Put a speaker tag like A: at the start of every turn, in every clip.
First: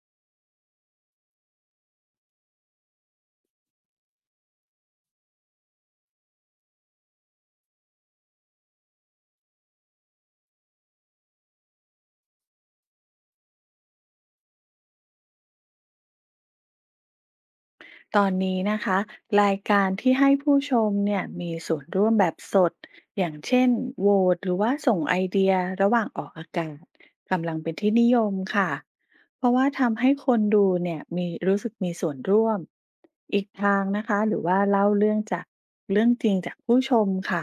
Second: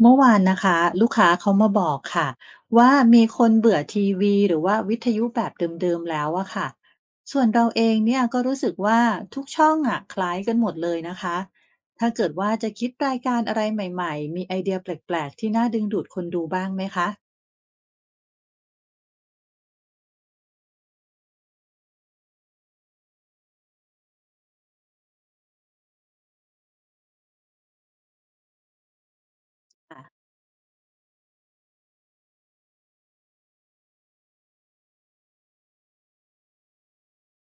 A: เมื่อวานนะคะลูกค้าเขามาบอกค่ะว่ามีคนเบื่อทีวีหรือว่าวิทยุแบบเดิมๆแล้วอะค่ะส่วนเราเองเนี่ยก็รู้สึกว่าทุกช่องอะคล้ายกันหมดเลยนะคะถ้าเกิดว่าจะคิดรายการอะไรใหม่ๆมีไอเดียแปลกๆที่น่าดึงดูดคนดูบ้างไหมคะ
B: ตอนนี้นะคะรายการที่ให้ผู้ชมเนี่ยมีส่วนร่วมแบบสดอย่างเช่นโหวตหรือว่าส่งไอเดียระหว่างออกอากาศกำลังเป็นที่นิยมค่ะเพราะว่าทำให้
A: อ่ะ
B: คนดูเนี่ยมีรู้สึกมีส่วนร่วมอีกทางนะคะหรือว่าเล่าเรื่องจากเรื่องจริงจากผู้ชมค่ะ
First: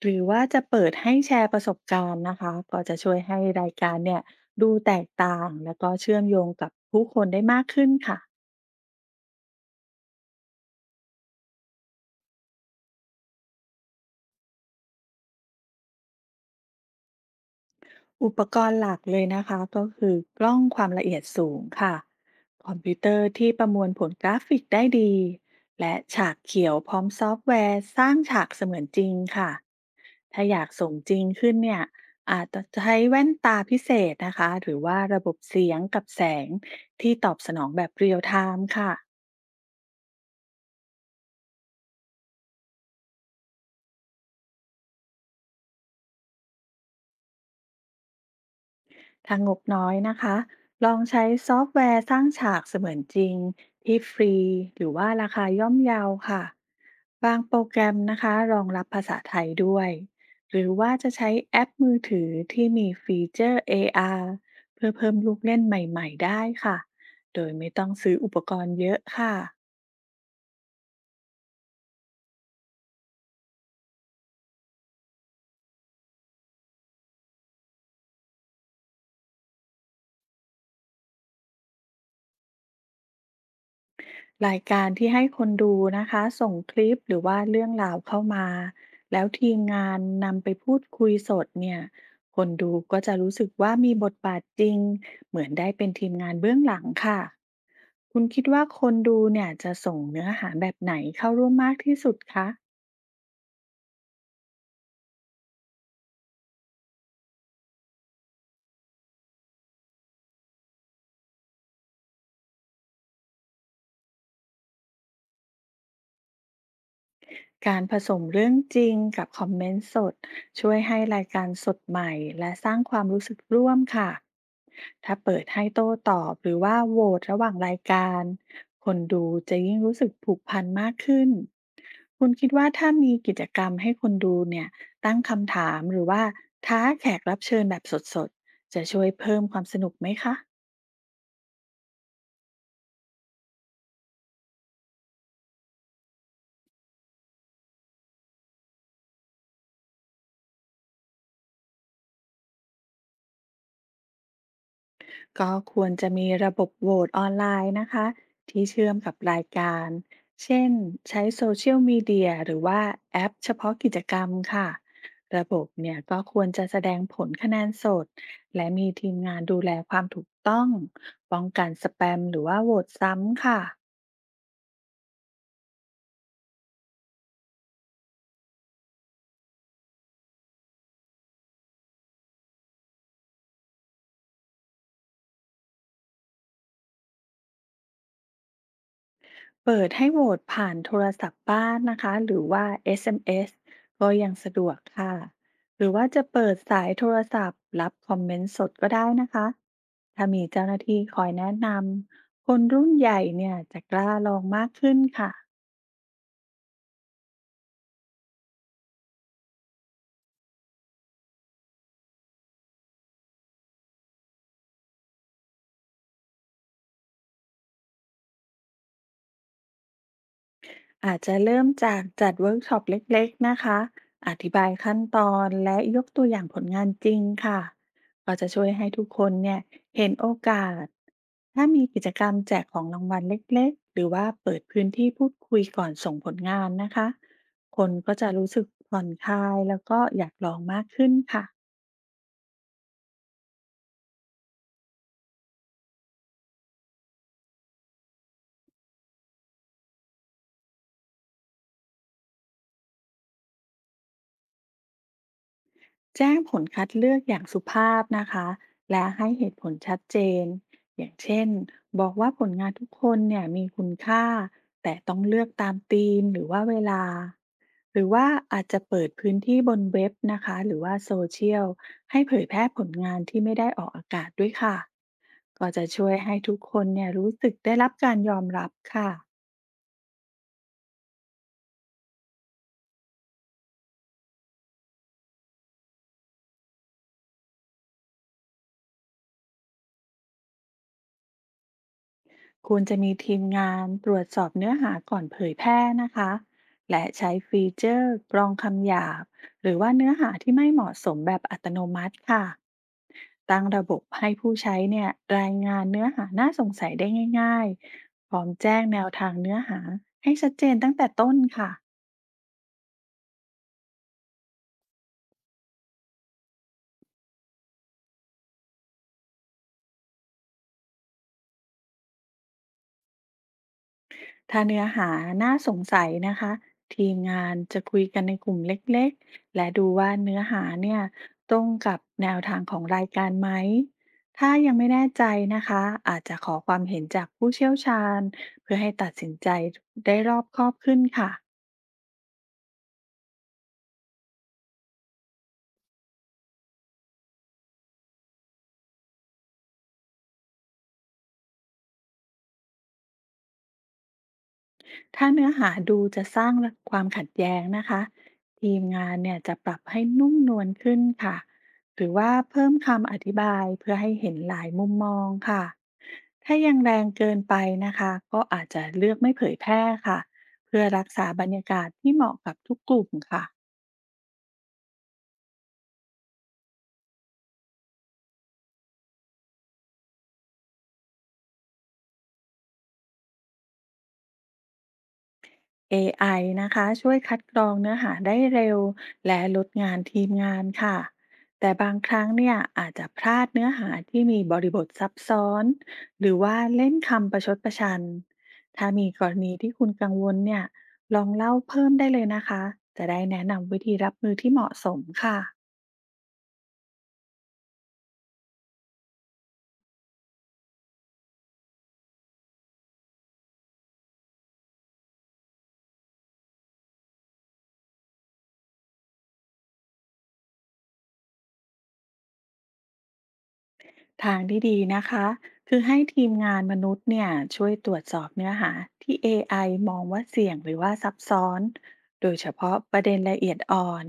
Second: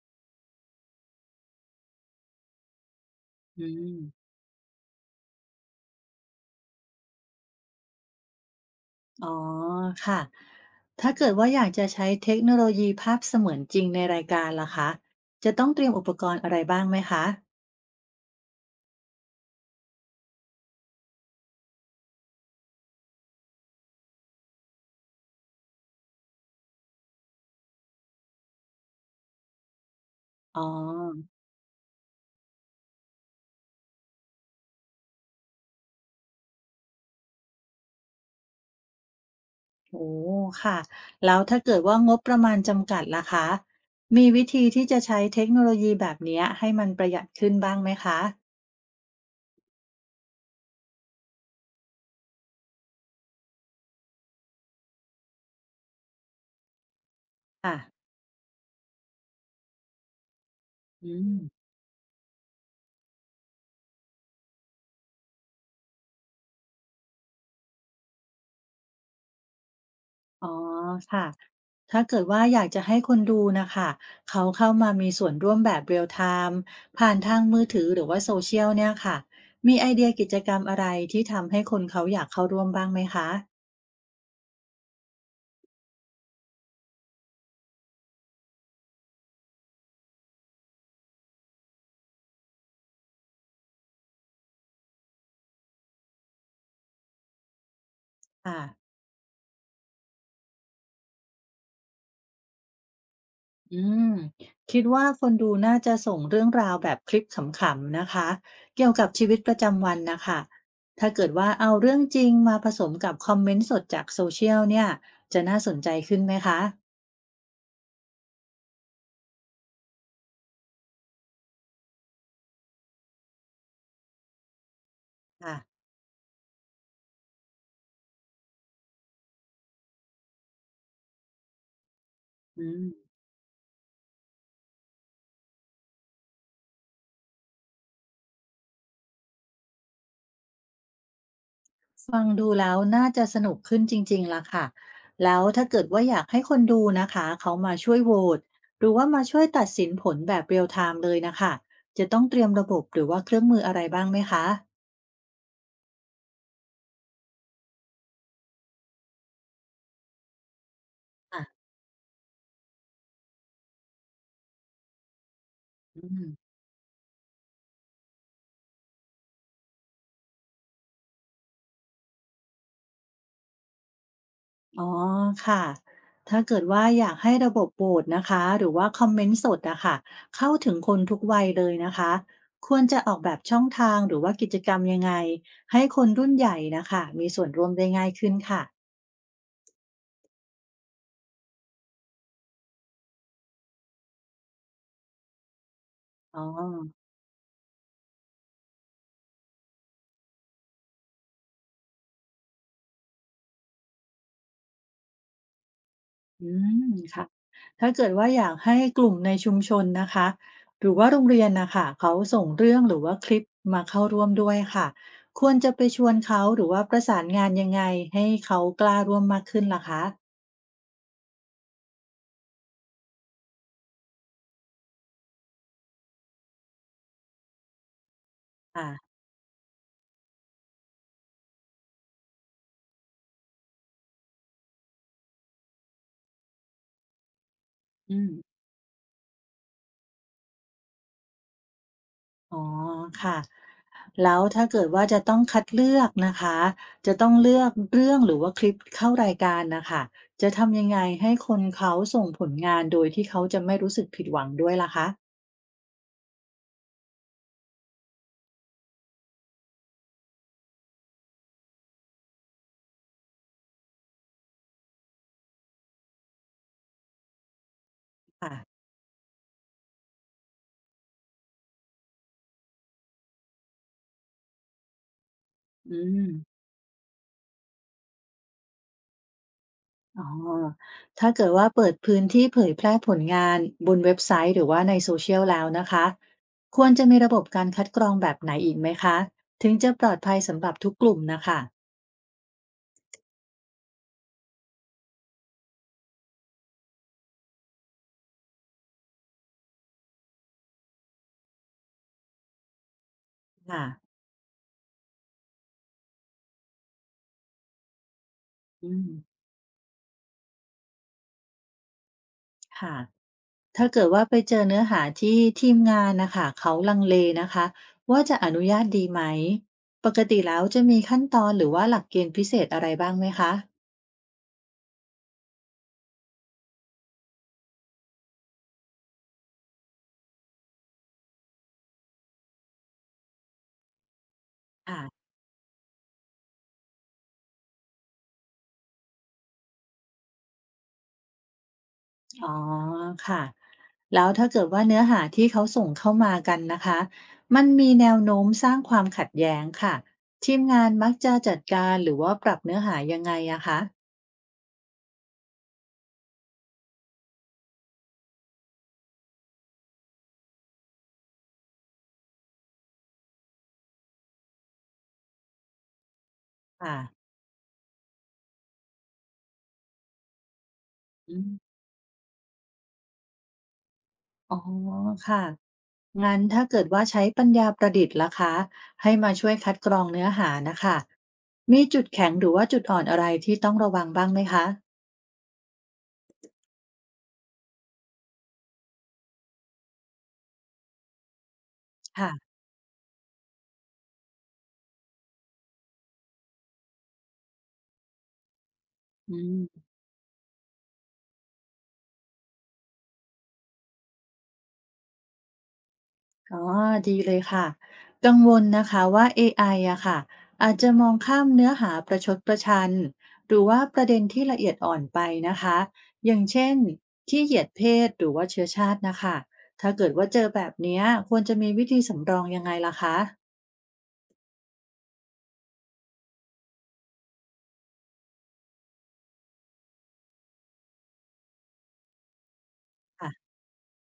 B: หรือว่าจะเปิดให้แชร์ประสบการณ์นะคะก็จะช่วยให้
A: อื
B: รายการ
A: ม
B: เนี่ยดูแตกต่างแล้วก็เชื่อมโยงกับผู้คนได้มากขึ้นค่ะ
A: อ๋อค่ะถ้าเกิดว่าอยากจะใช้เทคโนโลยีภาพเสมือนจริงในรายการล่ะคะจะต้องเตรียมอุปกรณ์อะไรบ้างไหมคะ
B: อุปกรณ์หลักเลยนะคะก็คือกล้องความละเอียดสูงค่ะคอมพิวเตอร์ที่ประมวลผลกราฟิกได้ดีและฉากเขียวพร้อมซอฟต์แวร์สร้างฉากเสมือนจริงค่ะถ้าอ
A: อ๋อ
B: ยากส่งจริงขึ้นเนี่ยอาจจะใช้แว่นตาพิเศษนะคะหรือว่าระบบเสียงกับแสงที่ตอบสนองแบบเรียลไทม์ค่ะ
A: โอ้ ค่ะ แล้วถ้าเกิดว่างบประมาณจำกัดล่ะคะ มีวิธีที่จะใช้เทคโนโลยีแบบเนี้ยให้มันประหยัดขึ้นบ้างไหมคะ
B: ถ้างบน้อยนะคะ ลองใช้ซอฟต์แวร์สร้างฉากเสมือนจริงที่ฟรีหรือว่าราคาย่อมเยาค่ะ บางโปร
A: ค่ะ
B: แกรมนะคะรองรับภาษาไทยด้วย หรือว่าจะ
A: อื
B: ใช้
A: ม
B: แอปมือถือที่มีฟีเจอร์ AR เพื่อเพิ่มลูกเล่นใหม่ๆได้ค่ะ โดยไม่ต้องซื้ออุปกรณ์เยอะค่ะ
A: อ๋อ ค่ะ ถ้าเกิดว่าอยากจะให้คนดูนะคะ เขาเข้ามามีส่วนร่วมแบบ real time ผ่านทางมือถือหรือว่า social เชียลเนี่ยค่ะ มีไอเดียกิจกรรมอะไรที่ทำให้คนเขาอยากเข้าร่วมบ้างไหมคะ
B: รายการที่ให้คนดูนะคะส่งคลิปหรือว่าเรื่องราวเข้ามาแล้วทีมงานนำไปพูดคุยสดเนี่ยคนดูก็จะรู้สึกว่ามีบทบาทจริงเหมือนได้เป็นทีมงานเบื้องหลังค่ะคุณคิด
A: ค่ะ
B: ว่าคนดูเนี่ยจะส่งเนื้อหาแบบไหนเข้าร่วมมากที่สุดคะ
A: อืมคิดว่าคนดูน่าจะส่งเรื่องราวแบบคลิปขำๆนะคะเกี่ยวกับชีวิตประจำวันนะคะถ้าเกิดว่าเอาเรื่องจริงมาผสมกับคอมเมนต์สดจากโซเชียลเนี่ยจะน่าสนใจขึ้นไหมคะ
B: การผสมเรื่องจริงกับคอมเมนต์สดช่วยให้รายการสดใหม่และสร้างความรู้สึกร่วมค่ะถ้าเปิด
A: ค่ะ
B: ให้โต้ตอบหรือว่าโหวตระหว่างรายการคนดูจะยิ่งรู้สึกผูกพันมากขึ้นคุณคิด
A: อื
B: ว่า
A: ม
B: ถ้ามีกิจกรรมให้คนดูเนี่ยตั้งคำถามหรือว่าท้าแขกรับเชิญแบบสดๆจะช่วยเพิ่มความสนุกไหมคะ
A: ฟังดูแล้วน่าจะสนุกขึ้นจริงๆละค่ะแล้วถ้าเกิดว่าอยากให้คนดูนะคะเขามาช่วยโหวตหรือว่ามาช่วยตัดสินผลแบบเรียลไทม์เลยนะคะจะต้องเตรียมระบบหรือว่าเครื่องมืออะไรบ้างไหมคะ
B: ก็ควรจะมีระบบโหวตออนไลน์นะคะที่เชื่อมกับรายการ เช่นใช้โซ
A: ค่ะ
B: เชียลมีเดียหรือว่าแอปเฉพาะกิจกรรมค่ะระบบเนี่ย
A: อื
B: ก็
A: ม
B: ควรจะแสดงผลคะแนนสดและมีทีมงานดูแลความถูกต้องป้องกันสแปมหรือว่าโหวตซ้ำค่ะ
A: อ๋อค่ะถ้าเกิดว่าอยากให้ระบบโหวตนะคะหรือว่าคอมเมนต์สดอะค่ะเข้าถึงคนทุกวัยเลยนะคะควรจะออกแบบช่องทางหรือว่ากิจกรรมยังไงให้คนรุ่นใหญ่นะคะมีส่วนร่วมได้ง่ายขึ้นค่ะ
B: เปิดให้โหวตผ่านโทรศัพท์บ้านนะคะหรือว่า SMS ก็ยังสะดวกค่ะหรือว่าจะ
A: อ๋อ
B: เปิดสายโทรศัพท์รับคอมเมนต์สดก็ได้นะคะถ้ามีเจ้าหน้าที่คอยแนะนำคนรุ่นใหญ่เนี่ยจะกล้าลองมากขึ้นค่ะ
A: อืมค่ะถ้าเกิดว่าอยากให้กลุ่มในชุมชนนะคะหรือว่าโรงเรียนนะคะเขาส่งเรื่องหรือว่าคลิปมาเข้าร่วมด้วยค่ะควรจะไปชวนเขาหรือว่าประสานงานยังไงให้เขากล้าร่วมมากขึ้นล่ะคะ
B: อาจจะเริ่มจากจัดเวิร์กช็อปเล็กๆนะคะ อธิบายขั้นตอนและยกตัวอย่างผลงานจริงค่ะก็จะช่วยให้ทุก
A: อ่า
B: คนเนี่ยเห็นโอกาส ถ้ามีกิจกรรมแจกของรางวัลเล็กๆหรือว่าเปิดพื้นที่พูดคุยก่อนส่งผลงานนะคะ คนก็
A: อื
B: จะรู้
A: ม
B: สึกผ่อนคลายแล้วก็อยากลองมากขึ้นค่ะ
A: อ๋อค่ะแล้วถ้าเกิดว่าจะต้องคัดเลือกนะคะจะต้องเลือกเรื่องหรือว่าคลิปเข้ารายการนะค่ะจะทำยังไงให้คนเขาส่งผลงานโดยที่เขาจะไม่รู้สึกผิดหวังด้วยล่ะคะ
B: แจ้งผลคัดเลือกอย่างสุภาพนะคะและให้เหตุผลชัดเจนอย่างเช่นบอกว่าผลงานทุกคนเนี่ยมีคุณค่าแต่ต้องเลือกตามธีมหรือว่าเวลาหรือว่า
A: ค่ะ
B: อาจจะเปิดพื้นที่บนเว็บนะคะหรือว่าโซเชียลให้เผยแพร่ผลงานที่ไม่ได้ออกอากาศด้วยค่ะก็จะ
A: อื
B: ช่วย
A: ม
B: ให้ทุกคนเนี่ยรู้สึกได้รับการยอมรับค่ะ
A: อ๋อถ้าเกิดว่าเปิดพื้นที่เผยแพร่ผลงานบนเว็บไซต์หรือว่าใน s o ช i a l แล้วนะคะควรจะมีระบบการคัดกรองแบบไหนอีกไหมคะถึงจะปลอดภัยสำหรับทุกกลุ่มนะคะ
B: ควรจะมีทีมงานตรวจสอบเนื้อหาก่อนเผยแพร่นะคะและใช้ฟีเจอร์กรองคำหยาบหรือว่าเนื้อหาที่ไม่เหมาะสมแบบอัตโนมัติค่ะตั้ง
A: ค่ะ
B: ระบบให้ผู้ใช้เนี่ยรายงานเนื้อหาน่าสงสัยได้ง่ายๆพร้อมแจ้ง
A: อื
B: แน
A: ม
B: วทางเนื้อหาให้ชัดเจนตั้งแต่ต้นค่ะ
A: ค่ะ ถ้าเกิดว่าไปเจอเนื้อหาที่ทีมงานนะคะเขาลังเลนะคะว่าจะอนุญาตดีไหมปกติแล้วจะมีขั้นตอนหรือว่าหลักเกณฑ์พิเศษอะไรบ้างไหมคะ
B: ถ้าเนื้อหาน่าสงสัยนะคะทีมงานจะคุยกันในกลุ่มเล็กๆและดูว่าเนื้อหาเนี่ยตรงกับแนวทางของรายการไหมถ้ายังไม่แน่
A: อ่ะ
B: ใจนะคะอาจจะขอความเห็นจากผู้เชี่ยวชาญเพื่อให้ตัดสินใจได้รอบคอบขึ้นค่ะ
A: อ๋อค่ะแล้วถ้าเกิดว่าเนื้อหาที่เขาส่งเข้ามากันนะคะมันมีแนวโน้มสร้างความขัดแย้งค่ะทีมงานมักจะจัดการหรือว่าปรับเนื้อหายังไงอะคะ
B: ถ้าเนื้อหาดูจะสร้างความขัดแย้งนะคะทีมงานเนี่ยจะปรับให้นุ่มนวลขึ้นค่ะหรือว่าเพิ่มคำอธิบายเพื่อให้เห็นหลายมุมมองค่ะถ้ายังแร
A: ค่ะ
B: งเกินไปนะคะก็อาจจะเลือกไม่เผยแพร่ค่ะเพื่อรักษา
A: อื
B: บรร
A: ม
B: ยากาศที่เหมาะกับทุกกลุ่มค่ะ
A: อ๋อค่ะ งั้นถ้าเกิดว่าใช้ปัญญาประดิษฐ์ล่ะคะให้มาช่วยคัดกรองเนื้อหานะคะมีจุดแข็งหรือว่าจุดอ่อนอะไรที่ต้องระวังบ้างไหมคะ
B: AI นะคะช่วยคัดกรองเนื้อหาได้เร็วและลดงานทีมงานค่ะแต่บางครั้ง
A: ค่ะ
B: เนี่ยอาจจะพลาดเนื้อหาที่มีบริบทซับซ้อนหรือว่าเล่นคำประชดประชันถ้ามีกร
A: อื
B: ณีที่
A: ม
B: คุณกังวลเนี่ยลองเล่าเพิ่มได้เลยนะคะจะได้แนะนำวิธีรับมือที่เหมาะสมค่ะ
A: อ๋อดีเลยค่ะกังวลนะคะว่า AIอะค่ะอาจจะมองข้ามเนื้อหาประชดประชันหรือว่าประเด็นที่ละเอียดอ่อนไปนะคะอย่างเช่นที่เหยียดเพศหรือว่าเชื้อชาตินะคะถ้าเกิดว่าเจอแบบเนี้ยควรจะมีวิธีสำรองยังไงล่ะคะ
B: ทางที่ดีนะคะคือให้ทีมงานมนุษย์เนี่ยช่วยตรวจสอบเนื้อหาที่ AI มองว่าเสี่ยงหรือว่าซับซ้อนโดยเฉพาะประเด็นละเอี
A: ค่ะ
B: ยดอ่อน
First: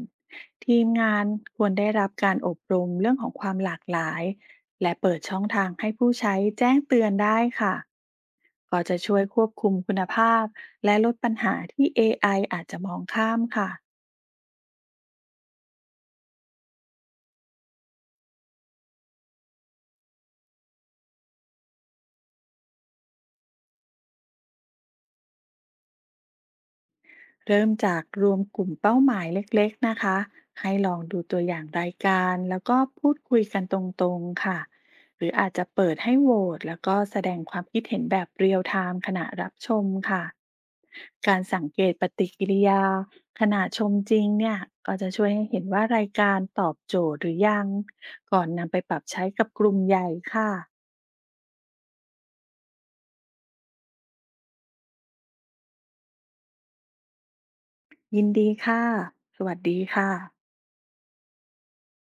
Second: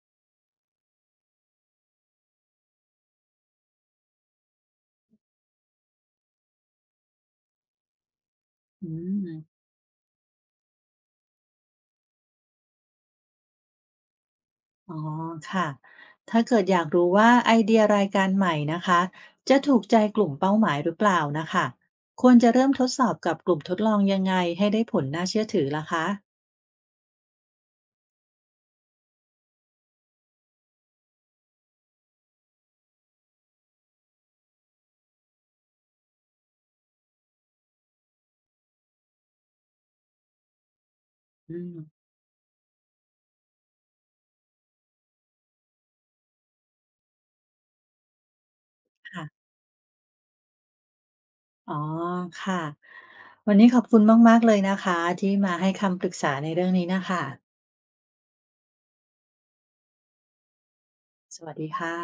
B: ทีมงานควรได้รับการอบรมเรื่องของความหลากหลายและเปิดช่องทางให้ผู้ใช้แจ้งเตือนได้ค่ะก็
A: อื
B: จะช่วยควบ
A: ม
B: คุมคุณภาพและลดปัญหาที่ AI อไออาจจะมองข้ามค่ะ
A: อ๋อค่ะ ถ้าเกิดอยากรู้ว่าไอเดียรายการใหม่นะคะจะถูกใจกลุ่มเป้าหมายหรือเปล่านะคะควรจะเริ่มทดสอบกับกลุ่มทดลองยังไงให้ได้ผลน่าเชื่อถือล่ะคะ
B: เริ่มจากรวมกลุ่มเป้าหมายเล็กๆนะคะให้ลองดูตัวอย่างรายการแล้วก็พูดคุยกันตรงๆค่ะหรืออาจจะเปิดให้โหวตแล้วก็แสดงความคิดเห็นแบบเรียลไทม์ขณะรับชมค่ะการ
A: อื
B: สัง
A: ม
B: เกตปฏิกิริยาขณะชมจริงเนี่ยก็จะช่วยให้เห็นว่ารายการตอบโจทย์หรือยังก่อนนำไปปรับใช้
A: ค่ะ
B: กับกลุ่มใหญ่ค่ะ
A: อ๋อค่ะวันนี้ขอบคุณมากๆเลยนะคะที่มาให้คำปรึกษาในเรื่องนี้นะคะ
B: ยินดีค่ะสวัสดีค่ะ
A: สวัสดีค่ะ